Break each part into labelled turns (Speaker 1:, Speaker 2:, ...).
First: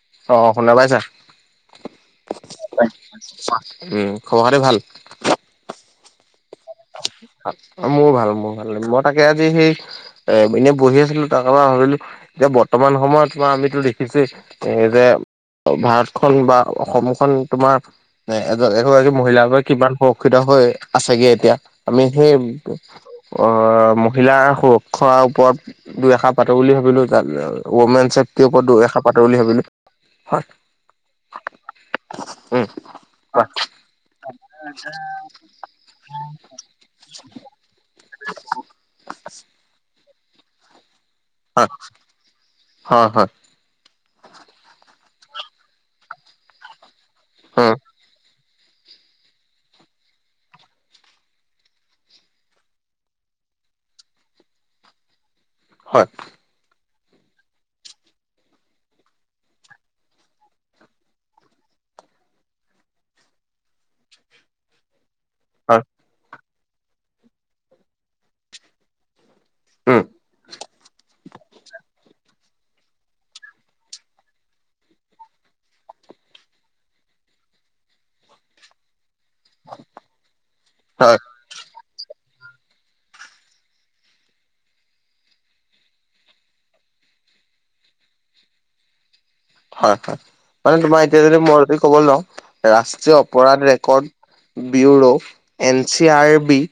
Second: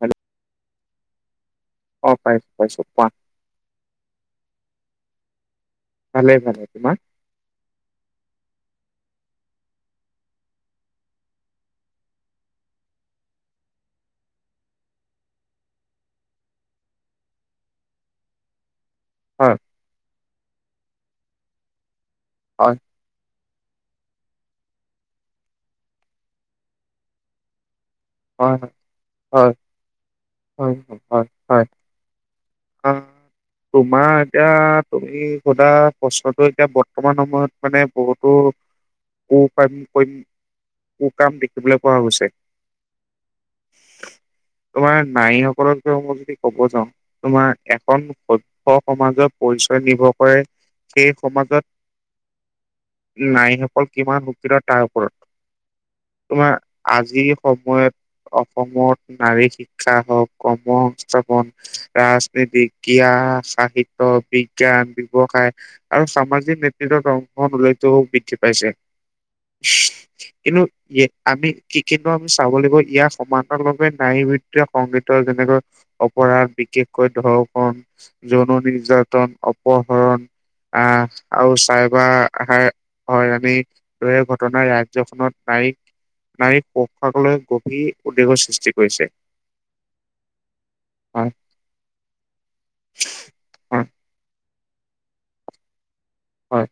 Speaker 1: Hello
Speaker 2: অ শুনা পাইছা?
Speaker 1: অ পাইছো পাইছো কোৱা
Speaker 2: উম খবৰ - খাতি ভাল?
Speaker 1: ভালে ভালে, তোমাৰ?
Speaker 2: মোৰ ভাল মোৰ ভাল, মই তাকে আজি সেই এ এনে বহি আছিলো তাৰ পৰা ভাবিলো এতিয়া বৰ্তমান সময়ত বা আমিতো দেখিছো এ যে ভাৰতখন বা অসমখন তোমাৰ এজ এগৰাকী মহিলা
Speaker 1: হয়
Speaker 2: গৈ কিমান সুৰক্ষিত হৈ আছেগে এতিয়া আমি সেই
Speaker 1: হয়
Speaker 2: অহ মহিলাৰ সুৰক্ষাৰ ওপৰত দুই এষাৰ পাতৰ বুলি ভাবিলো যা [inaudible] ৱমেন ছেফটিৰ
Speaker 1: হয়
Speaker 2: ওপৰত দুই এষাৰ পাটো বুলি
Speaker 1: হয়
Speaker 2: ভাবিলো।
Speaker 1: হয় হয়, হয়।
Speaker 2: উম
Speaker 1: অ,
Speaker 2: হয়
Speaker 1: তোমাৰ এতিয়া তুমি সোধা বছৰটো এতিয়া বৰ্তমান সময়ত মানে বহুতো কৰ পৰা কৰিম কু কাম দেখিবলৈ পোৱা গৈছে।
Speaker 2: হয় হয়
Speaker 1: তোমাৰ নাৰীসকলৰ বিষয়ে মই যদি কব যাওঁ, তোমাৰ
Speaker 2: উম
Speaker 1: এখন স স সমাজৰ পৰিচয় নিৰ্ভৰ কৰে সেই সমাজত নাৰীসকল কিমান উু [inaudible] ক তাৰ ওপৰত।
Speaker 2: হয়।
Speaker 1: তোমাৰ আজি শব সময়ত অসমত নাৰী শিক্ষা হওক, কৰ্ম সংস্থাপন ৰাজনীতি, জ্ঞান, সাহিত্য বি জ্ঞান, ব্যৱসায়
Speaker 2: হয়
Speaker 1: আৰু সামাজিক নেতৃত্বত অংশ লৈতো বৃদ্ধি পাইছে।
Speaker 2: উম।
Speaker 1: কিন্তু এ আমি কি কিনোৱা চাব লাগিব ইয়াৰ সমান্তৰভাৱে নাৰীবৃত্ত সংগীত যেনেকৈ অপৰাধ বিশেষকৈ ধৰ্ষণ, যৌন নিৰ্যাতন অপহৰণ
Speaker 2: হয়
Speaker 1: আছ আৰু চাইবাৰ আহাৰ হয়ৰাণী ঘটনাই ৰাজ্যখনত প্ৰায়য়ে নাৰীক পোখাকলৈ গভীৰ উদ্বেগৰ সৃষ্টি কৰিছে
Speaker 2: হয় হয় মানে তোমাৰ এতিয়া
Speaker 1: হয়,
Speaker 2: যদি মই যদি কব লওঁ ৰাষ্ট্ৰীয় অপৰাধ
Speaker 1: হয়,
Speaker 2: ৰেকৰ্ড বিৱৰৌ এন চি আৰ বি
Speaker 1: হয়,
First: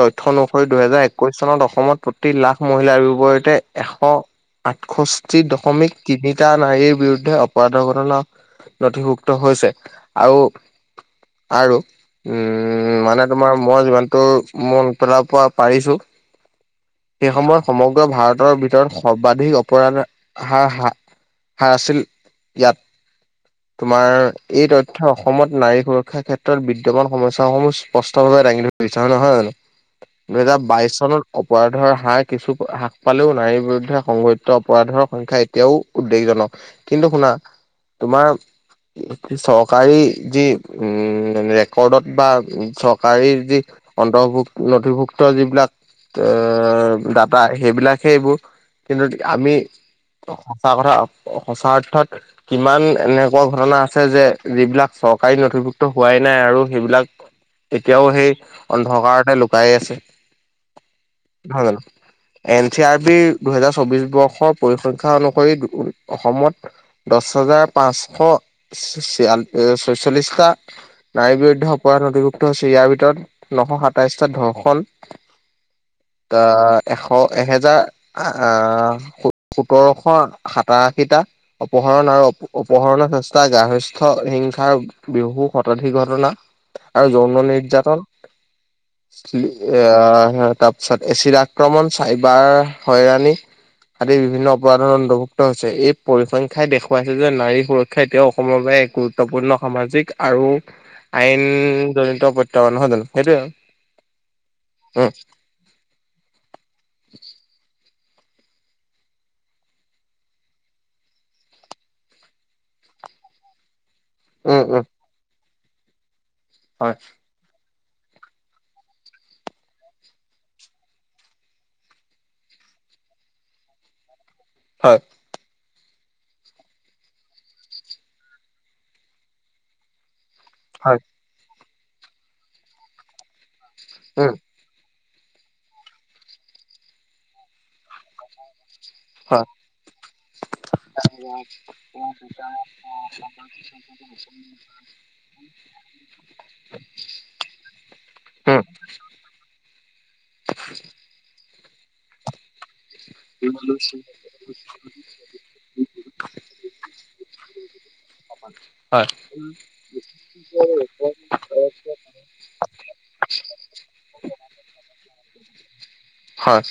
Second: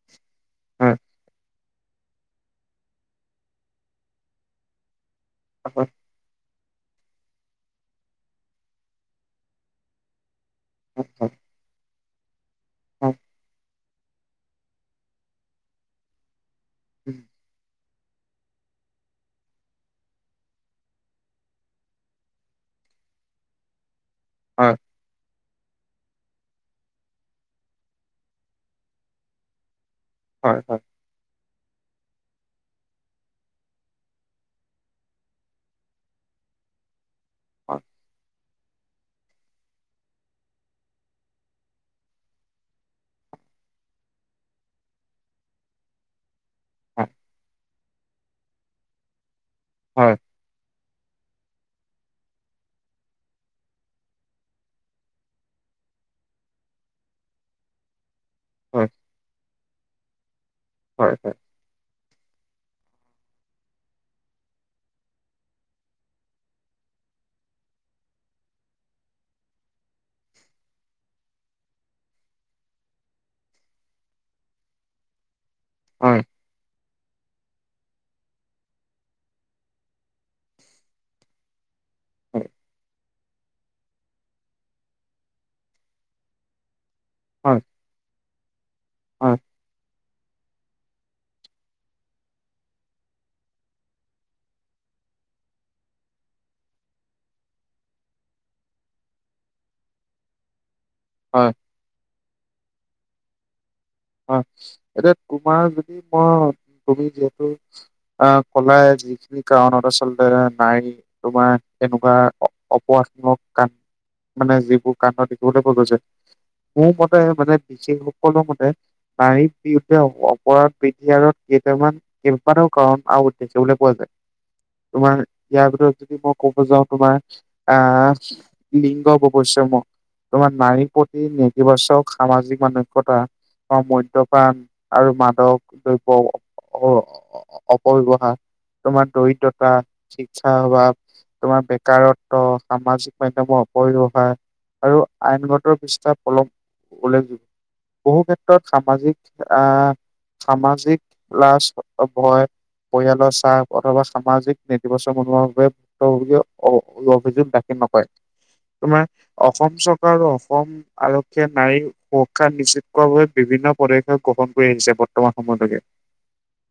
Speaker 2: তথ্য অনুসৰি
Speaker 1: হয়,
Speaker 2: দুহেজাৰ একৈশ চনত অসমত প্ৰ লাখ মহিলাৰ বিপৰীতে এশ আঠষষ্ঠি
Speaker 1: হয়,
Speaker 2: দশমিক তিনিটা নাৰীৰ বিৰুদ্ধে অপৰাধৰ ঘটনা নথিভুক্ত হৈছে আৰু
Speaker 1: হয়,
Speaker 2: আৰু উম
Speaker 1: হয়,
Speaker 2: মানে তোমাৰ মই যিমানটো মনত পেলাব পৰা পাৰিছো
Speaker 1: উম,
Speaker 2: সেই সময়ত সমগ্ৰ ভাৰতৰ ভিতৰত সৰ্বাধিক অপৰাধ হাৰ হা হাৰ আছিল ইয়াত তোমাৰ এই
Speaker 1: হয়,
Speaker 2: তথ থ্য অসমত নাৰী সুৰক্ষাৰ ক্ষেত্ৰত বিদ্যমান সমস্যাসমূহ স্পষ্ট ভাৱে দাঙি ধৰিছে হয় নহয় জানো
Speaker 1: হয়,
Speaker 2: দুহেজাৰ
Speaker 1: হয়,
Speaker 2: বাইশ চনত অপৰাধৰ হাৰ কিছু হ্ৰাস পালেও নাৰীৰ বিৰুদ্ধে সংঘটিত অপৰাধৰ সংখ্যা এতিয়াও উদ্বেগজনক কিন্তু শুনা
Speaker 1: হয়,
Speaker 2: তোমাৰ চৰকাৰী যি উম ৰেকৰ্ডত বা চৰকাৰী যি অন্তৰ্ভুক্ত নথিভুক্ত যিবিলাক
Speaker 1: হয়,
Speaker 2: এ ডাটা সেইবিলাকহে এইবোৰ কিন্তু আমি
Speaker 1: হয়, হয়,
Speaker 2: সঁচা কথা সঁচা অৰ্থত কিমান এনেকুৱা ঘটনা আছে যে যিবিলাক চৰকাৰী নথিভুক্ত হোৱাই নাই আৰু সেইবিলাক এতিয়াও সেই
Speaker 1: হয়,
Speaker 2: অন্ধকাৰতে লুকাই আছে
Speaker 1: হয় হয়
Speaker 2: নহয় জানো এন চি আৰ বি দুহেজাৰ চৌবিশ বৰ্ষৰ পৰিসংখ্যা অনুসৰি অসমত দছ হাজাৰ পাঁচশ চি চিয়ান ছয়চল্লিশটা নাৰীৰ বিৰুদ্ধে অপৰাধ নধিভুক্ত হৈছে ইয়াৰ ভিতৰত নশ সাতাইশটা ধৰ্ষণ
Speaker 1: হয়,
Speaker 2: আহ এশ এহেজাৰ আহ আ সো সোতৰশ সাত তাৰ আশীটা অপহৰণ আৰু উপহৰণৰ চেচ এটা গ্ৰাহথস্থ হিংসাৰ বিহু শতাধিক ঘটনা আৰু যৌন
Speaker 1: হয়,
Speaker 2: নিৰ্যাতন
Speaker 1: হয়,
Speaker 2: চি আহ হ তাত চে এচিড আক্ৰমণ চাইবাৰ হয়ৰাণী আদি বিভিন্ন অপৰাধৰ অন্তৰ্ভুক্ত কৰা হৈছে এই পৰিসংখ্যাই দেখুৱাইছে যে নাৰী সুৰক্ষা এতিয়াও অসমৰ বাবে এক গুৰুত্বপূৰ্ণ সামাজিক আৰু
Speaker 1: হয়,
Speaker 2: আইনজনিত প্ৰত্যাহ্বান নহয় নাই সেইটোৱেই
Speaker 1: অ এতিয়া তোমাৰ যদি মই তুমি যিহেতু অ কলাই যিখিনি কাৰণত আচলতে নাৰী তোমাৰ এনেকুৱা অ অপৰাধমুলক কাম মানে
Speaker 2: উম উম
Speaker 1: যিবোৰ কাণ্ড দেখিবলৈ পোৱা গৈছে মোৰ
Speaker 2: হয়
Speaker 1: মতে মানে বিশেষ সকলো মতে নাৰী বিৰুদ্ধে অ অপৰাধ বিদ্যালত কেইটামান কাৰণ আৰু দেখিবলে পোৱা যায়
Speaker 2: হয়
Speaker 1: তোমাৰ ইয়াৰ ভিতৰত যদি মই ক'ব যাওঁ তোমাৰ আহ লিংগ ব ৱৈচ্যম তোমাৰ নাৰীৰ
Speaker 2: হয়
Speaker 1: প্ৰতি নেতিবাচক সামাজিক মানস্যতা বা
Speaker 2: উম
Speaker 1: মদ্যপান আৰু মাদক দ্ৰব্য অ অ অ অপব্যৱহাৰ তোমাৰ
Speaker 2: হয়
Speaker 1: দৰিদ্ৰতা শিক্ষা অভাৱ তোমাৰ বেকাৰত্ব সামাজিক
Speaker 2: [unintelligible]
Speaker 1: আইনগতৰ পৃষ্ঠাত ফলম উল্লেখযোগ্য বহু
Speaker 2: উম
Speaker 1: ক্ষেত্ৰত সামাজিক আহ সামাজিক লাজ ভয় পৰিয়ালৰ চাপ, অথবা সামাজিক নেতিবাচন মনোভাৱ বোৰে - স্বগৃহ অভিযোগ দাখিল নকৰে।
Speaker 2: হয়
Speaker 1: তোমাৰ অসম চৰকাৰ আৰু অসম আৰক্ষীয়ে নাৰীৰ সুৰক্ষা নিশ্চিত কৰাৰ বাবে - বিভিন্ন পদক্ষেপ গ্ৰহণ কৰি আহিছে বৰ্তমান সময়লৈকে।
Speaker 2: হয়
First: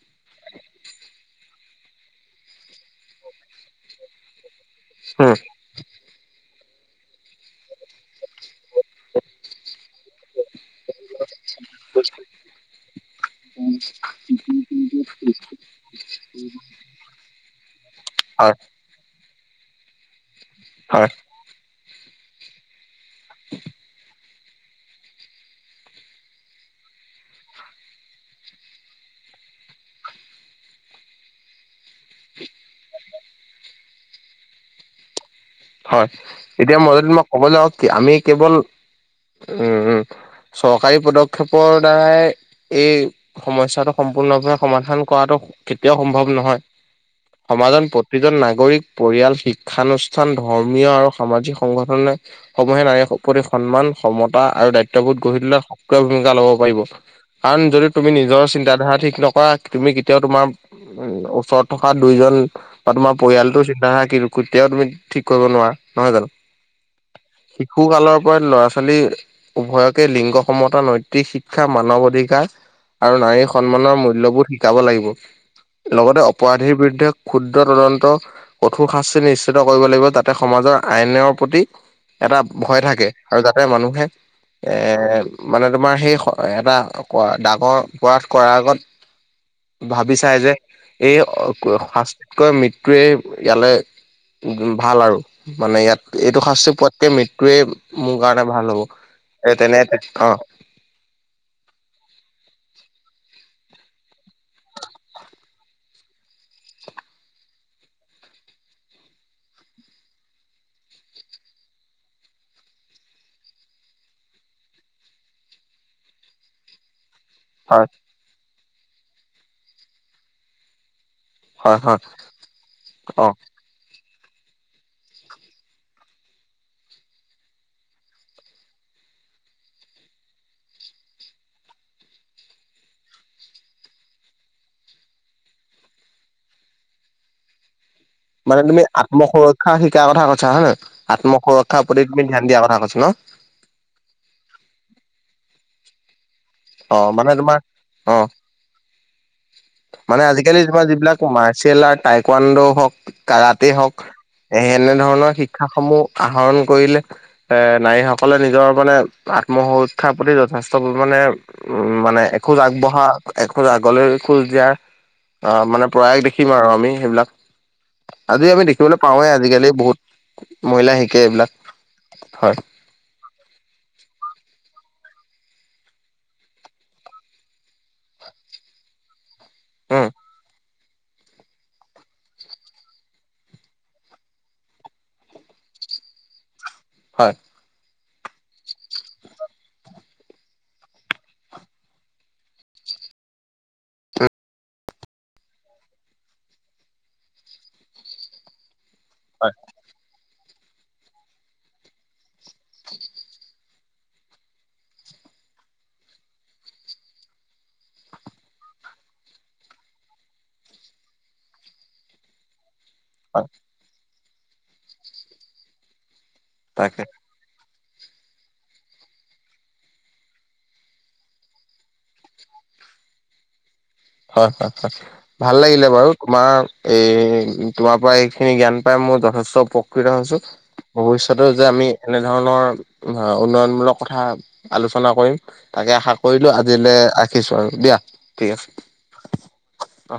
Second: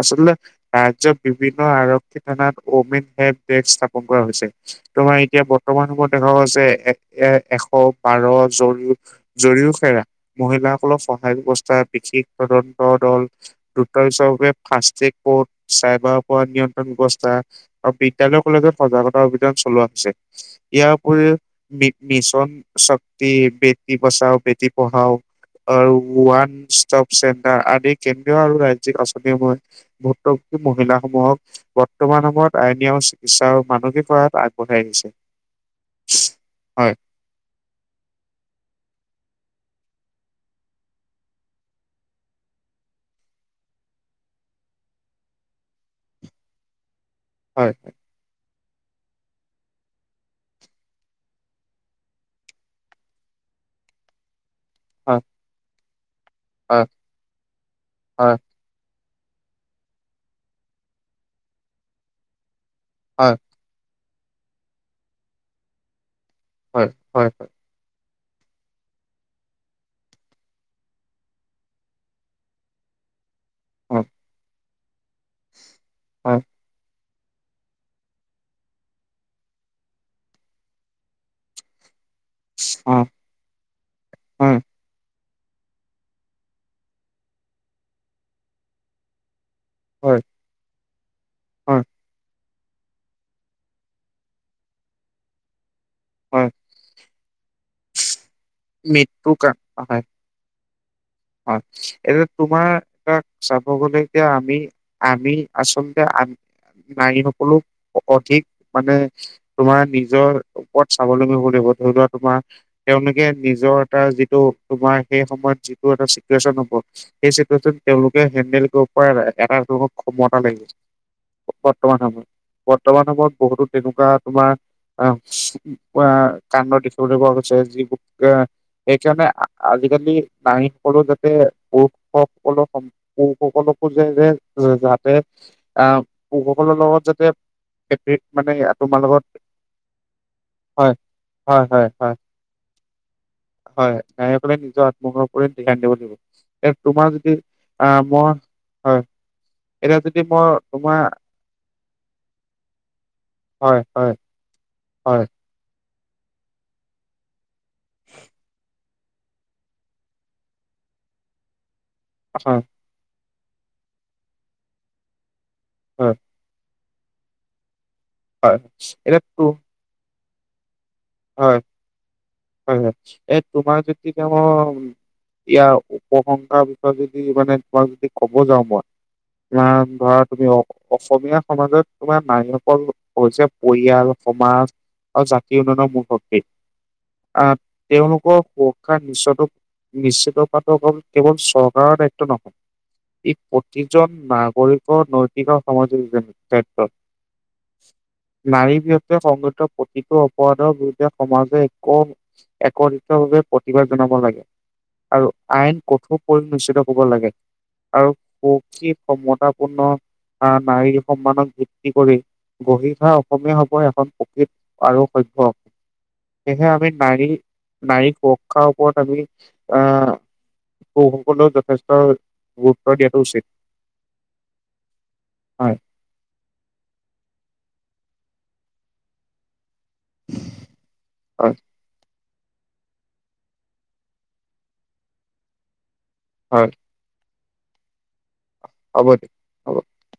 Speaker 1: আচলতে ৰাজ্যৰ বিভিন্ন আৰক্ষী থানাত অমেন হেল্প ডেক স্থাপন কৰা হৈছে। তোমাৰ
Speaker 2: উম
Speaker 1: এতিয়া ব- বৰ্তমান সমূয়ত দেখা গৈছে এ এ এশ বাৰ জও জৰিও খেৰা। ফলত সহায় ব্যৱস্থা বেছিক তদন্ত দল - দ্ৰুত বিচাৰৰ বাবে ফাষ্টেক কৰ্ড চাইবাৰ পৰা নিয়ন্ত্ৰণ ব্যৱস্থা - আৰু বিদ্যালয়
Speaker 2: হয়
Speaker 1: কলেজত - সজাগতা অভিযান চলোৱা হৈছে। ইয়াৰ
Speaker 2: হয়
Speaker 1: উপৰিও মিছন - বেটি বেটি বচাও বেটি পঢ়াও। আৰু ওৱান ষ্টপ চেণ্টাৰ আদি কেন্দ্ৰীয় আৰু ৰাজ্যিক আঁচনিসমূহ - ভুক্তভোগী মহিলাসমূহক - বৰ্তমান সময়ত আইনী চিকিৎসা মানসিক সহায়ত আগবঢ়াই আনিছে।
Speaker 2: হয়, এতিয়া মই যদি তোমাক কব যাওঁ কি আমি কেৱল উম উম - চৰকাৰী পদক্ষেপৰ দ্বাৰাই - এই সমস্যাটো সম্পূৰ্ণভাৱে সমাধান কৰাটো কেতিয়াও সম্ভৱ নহয়।
Speaker 1: হয়,
Speaker 2: সমাজত প্ৰতিজন নাগৰিক পৰিয়াল শিক্ষানুষ্ঠা - ষ্ঠান, ধৰ্মীয় আৰু সামাজিক সংগঠনে সমূহে নাৰীৰ উপদেশ, সন্মান, সমতা আৰু দায়িত্ব -
Speaker 1: হয়,
Speaker 2: দাত্ববোধ গঢ়ি তোলা সক্ৰিয় ভূমিকা ল'ব পাৰিব,
Speaker 1: হয়,
Speaker 2: কাৰণ যদি তুমি
Speaker 1: হয়,
Speaker 2: নিজৰ চিন্তাধাৰা ঠিক নকৰা - তুমি কেতিয়াও তোমাৰ উ ওচৰত থকা দুইজন বা তোমাৰ
Speaker 1: হয়,
Speaker 2: পৰিয়ালটো চিন্তাধাৰা কি - কেতিয়াও তুমি ঠিক কৰিব নোৱাৰা নহয় জানো।
Speaker 1: হয়, হয়, হয়।
Speaker 2: শিশু কালৰ পৰা ল'ৰা-ছোৱালী - উভয়কে লিংগ সমতা নৈতিক শিক্ষা মানৱ অধিকাৰ আৰু নাৰী- সন্মানৰ
Speaker 1: হয়,
Speaker 2: মূল্যবোধ শিকাব লাগিব। লগতে
Speaker 1: হয়,
Speaker 2: অপৰাধীৰ বিৰুদ্ধে - ক্ষুদ্ৰ তদন্ত কঠোৰ শাস্তি নিশ্চিত কৰিব লাগিব যাতে সমাজৰ আইনৰ প্ৰতি - এটা ভয়
Speaker 1: হয়,
Speaker 2: থাকে আৰু যাতে মানুহে -
Speaker 1: হয়,
Speaker 2: এ মানে তোমাৰ সেই এটা ডাঙৰ অপৰাধ কৰাৰ আগত - [unintelligible] ভাবি
Speaker 1: হয়,
Speaker 2: চাই যে এই
Speaker 1: হয়,
Speaker 2: শাস্তিতকৈ মৃত্যুৱে ইয়ালে- ভাল আৰু মানে ইয়াত - এইটো
Speaker 1: হয়,
Speaker 2: শাস্তি পোৱাতকে মৃত্যুয়ে মোৰ কাৰণে ভাল হ'ব।
Speaker 1: মৃত্যু কা
Speaker 2: এ
Speaker 1: হয়।
Speaker 2: তেনেকে অ।
Speaker 1: হয় এতিয়া তোমাৰ এটা চাব গলে এতিয়া আমি - আমি আচলতে আ নাৰী সকলো অধিক মানে - তোমাৰ নিজৰ ওপৰত স্বাৱলম্বী হ'ব লাগিব, ধৰি লোৱা তোমাৰ - তেওঁলোকে নিজৰ এটা যিটো তোমাৰ সেই সময়ত যি - যি এটা চিটিউশ্যন হ'ব, সেই চিটিউশ্যন
Speaker 2: হয়
Speaker 1: তেওঁলোক - লোকে হেণ্ডেল কৰিব এটাত ক্ষমতা লাগিব।
Speaker 2: হয়
Speaker 1: বৰ্তমান
Speaker 2: হয়
Speaker 1: সময়ত। বৰ্তমান
Speaker 2: অ
Speaker 1: সময়ত বহুতো তেনেকুৱা তোমাৰ আহ - অ কাণ্ড দেখিবলৈ পোৱা গৈছে, যিবোৰ এ সেইকাৰণে আজিকালি - নাৰী সকলৰ যাতে পুৰুষ সকলৰ সমান - পুৰুষ সকলকো যে যে যাতে - আহ পুৰুষসকলৰ লগত যাতে থাকি -
Speaker 2: মানে তুমি আত্ম সুৰক্ষা শিকাৰ কথা কথা হয়নে?
Speaker 1: হয়
Speaker 2: আত্ম
Speaker 1: হয়
Speaker 2: সুৰক্ষাৰ
Speaker 1: হয়
Speaker 2: প্ৰতি
Speaker 1: হয়
Speaker 2: তুমি ধ্যান দিয়াৰ কথা কৈছা ন?
Speaker 1: হয় নায়ীসকলে নিজৰ আত্মৰ ওপ ধ্যান দিব লাগিব। এ
Speaker 2: অ
Speaker 1: তোমাৰ
Speaker 2: মানে
Speaker 1: যদি আ
Speaker 2: অ
Speaker 1: মই হয়। এতিয়া যদি
Speaker 2: মানে
Speaker 1: মই
Speaker 2: আজিকালি তোমাৰ যিবিলাক মাৰ্চিয়েল আৰ্ট টাইকানণ্ডো হওঁক কাৰাতে
Speaker 1: হয়
Speaker 2: হওঁক
Speaker 1: হয়
Speaker 2: এ
Speaker 1: হয়
Speaker 2: সেনেধৰণৰ শিক্ষা সমূহ আহৰণ কৰিলে এৰ নাৰীসকলে নিজৰ মানে আত্মসুৰক্ষাৰ প্ৰতি যথেষ্ট পৰিমাানে উম, মানে
Speaker 1: হয়
Speaker 2: এখোজ আগবঢ়া এখোজ আগলৈ খোজ দিয়াৰ আহ মানে
Speaker 1: হয়
Speaker 2: প্ৰয়াস দেখিম আৰু আমি। সেইবিলাক আজি
Speaker 1: হয়
Speaker 2: আমি দেখিবলৈ
Speaker 1: এতিয়া
Speaker 2: পাওঁৱে
Speaker 1: তো
Speaker 2: আজিকালি বহুত মহিলা শিক
Speaker 1: হয়, হয়, হয় এই তোমাৰ যদি তেওঁ ইয়াৰ উপশংসকাৰ বিষয়ে যদি মানে তোমাক যদি ক'ব যাওঁ মই তোমাৰ
Speaker 2: উম
Speaker 1: ধৰা তুমি অ অসমীয়া সমাজত তোমাৰ নাৰীসকল হৈছে পৰিয়াল, সমাজ আৰু জাতি উন্নয়নৰ মূল শক্তি।
Speaker 2: হয়
Speaker 1: আহ তেওঁলোকৰ সুৰক্ষা নিশ্চ নিশ্চিতপাত কেৱল চৰকাৰৰ দায়িত্ব নহয়। ই প্ৰতিজন নাগৰিকৰ নৈতিক আৰু সামাজিক ক্ষেত্ৰত নাৰী বি
Speaker 2: হয়
Speaker 1: সংঘিত প্ৰতিটো অপৰাধৰ বিৰুদ্ধে সমাজে একো একতিতভাৱে কিবা জনাব লাগে, আৰু আইন কঠোৰ পৰি নিশিত কৰিব লাগে। আৰু সখী সম্ষতাপূৰ্ণ আহ নাৰীৰ সন্মানক ভিত্তি কৰি গ়িষা
Speaker 2: হয়
Speaker 1: অসমীয়া হব এখন প্ৰকৃত আৰু সভ্য অসম। সেয়েহে আমি
Speaker 2: তাকে
Speaker 1: নাৰী নাৰী সুৰক্ষাৰ ওপৰত আমি আহ পুৰুষ সকলেও যথেষ্ট গুৰুত্ব দিয়াটো উচিত।
Speaker 2: হয়, হয়, হয়। ভাল
Speaker 1: হয়
Speaker 2: লাগিলে বাৰু, তোমাৰ এই তোমাৰ পৰা এইখিনি জ্ঞান পাই মোৰ যথেষ্ট কৰি থকে হৈছে, ভৱিষ্যতেও
Speaker 1: হয়
Speaker 2: যে আমি এনেধৰণৰ উন্নয়নমূলক কথা আলোচনা কৰিম। তাকে আশা কৰিলো,
Speaker 1: হয়
Speaker 2: আজিলৈ ৰাখিছো আৰু দিয়া, ঠিক আছে।
Speaker 1: হ'ব দিয়া।
Speaker 2: অ'।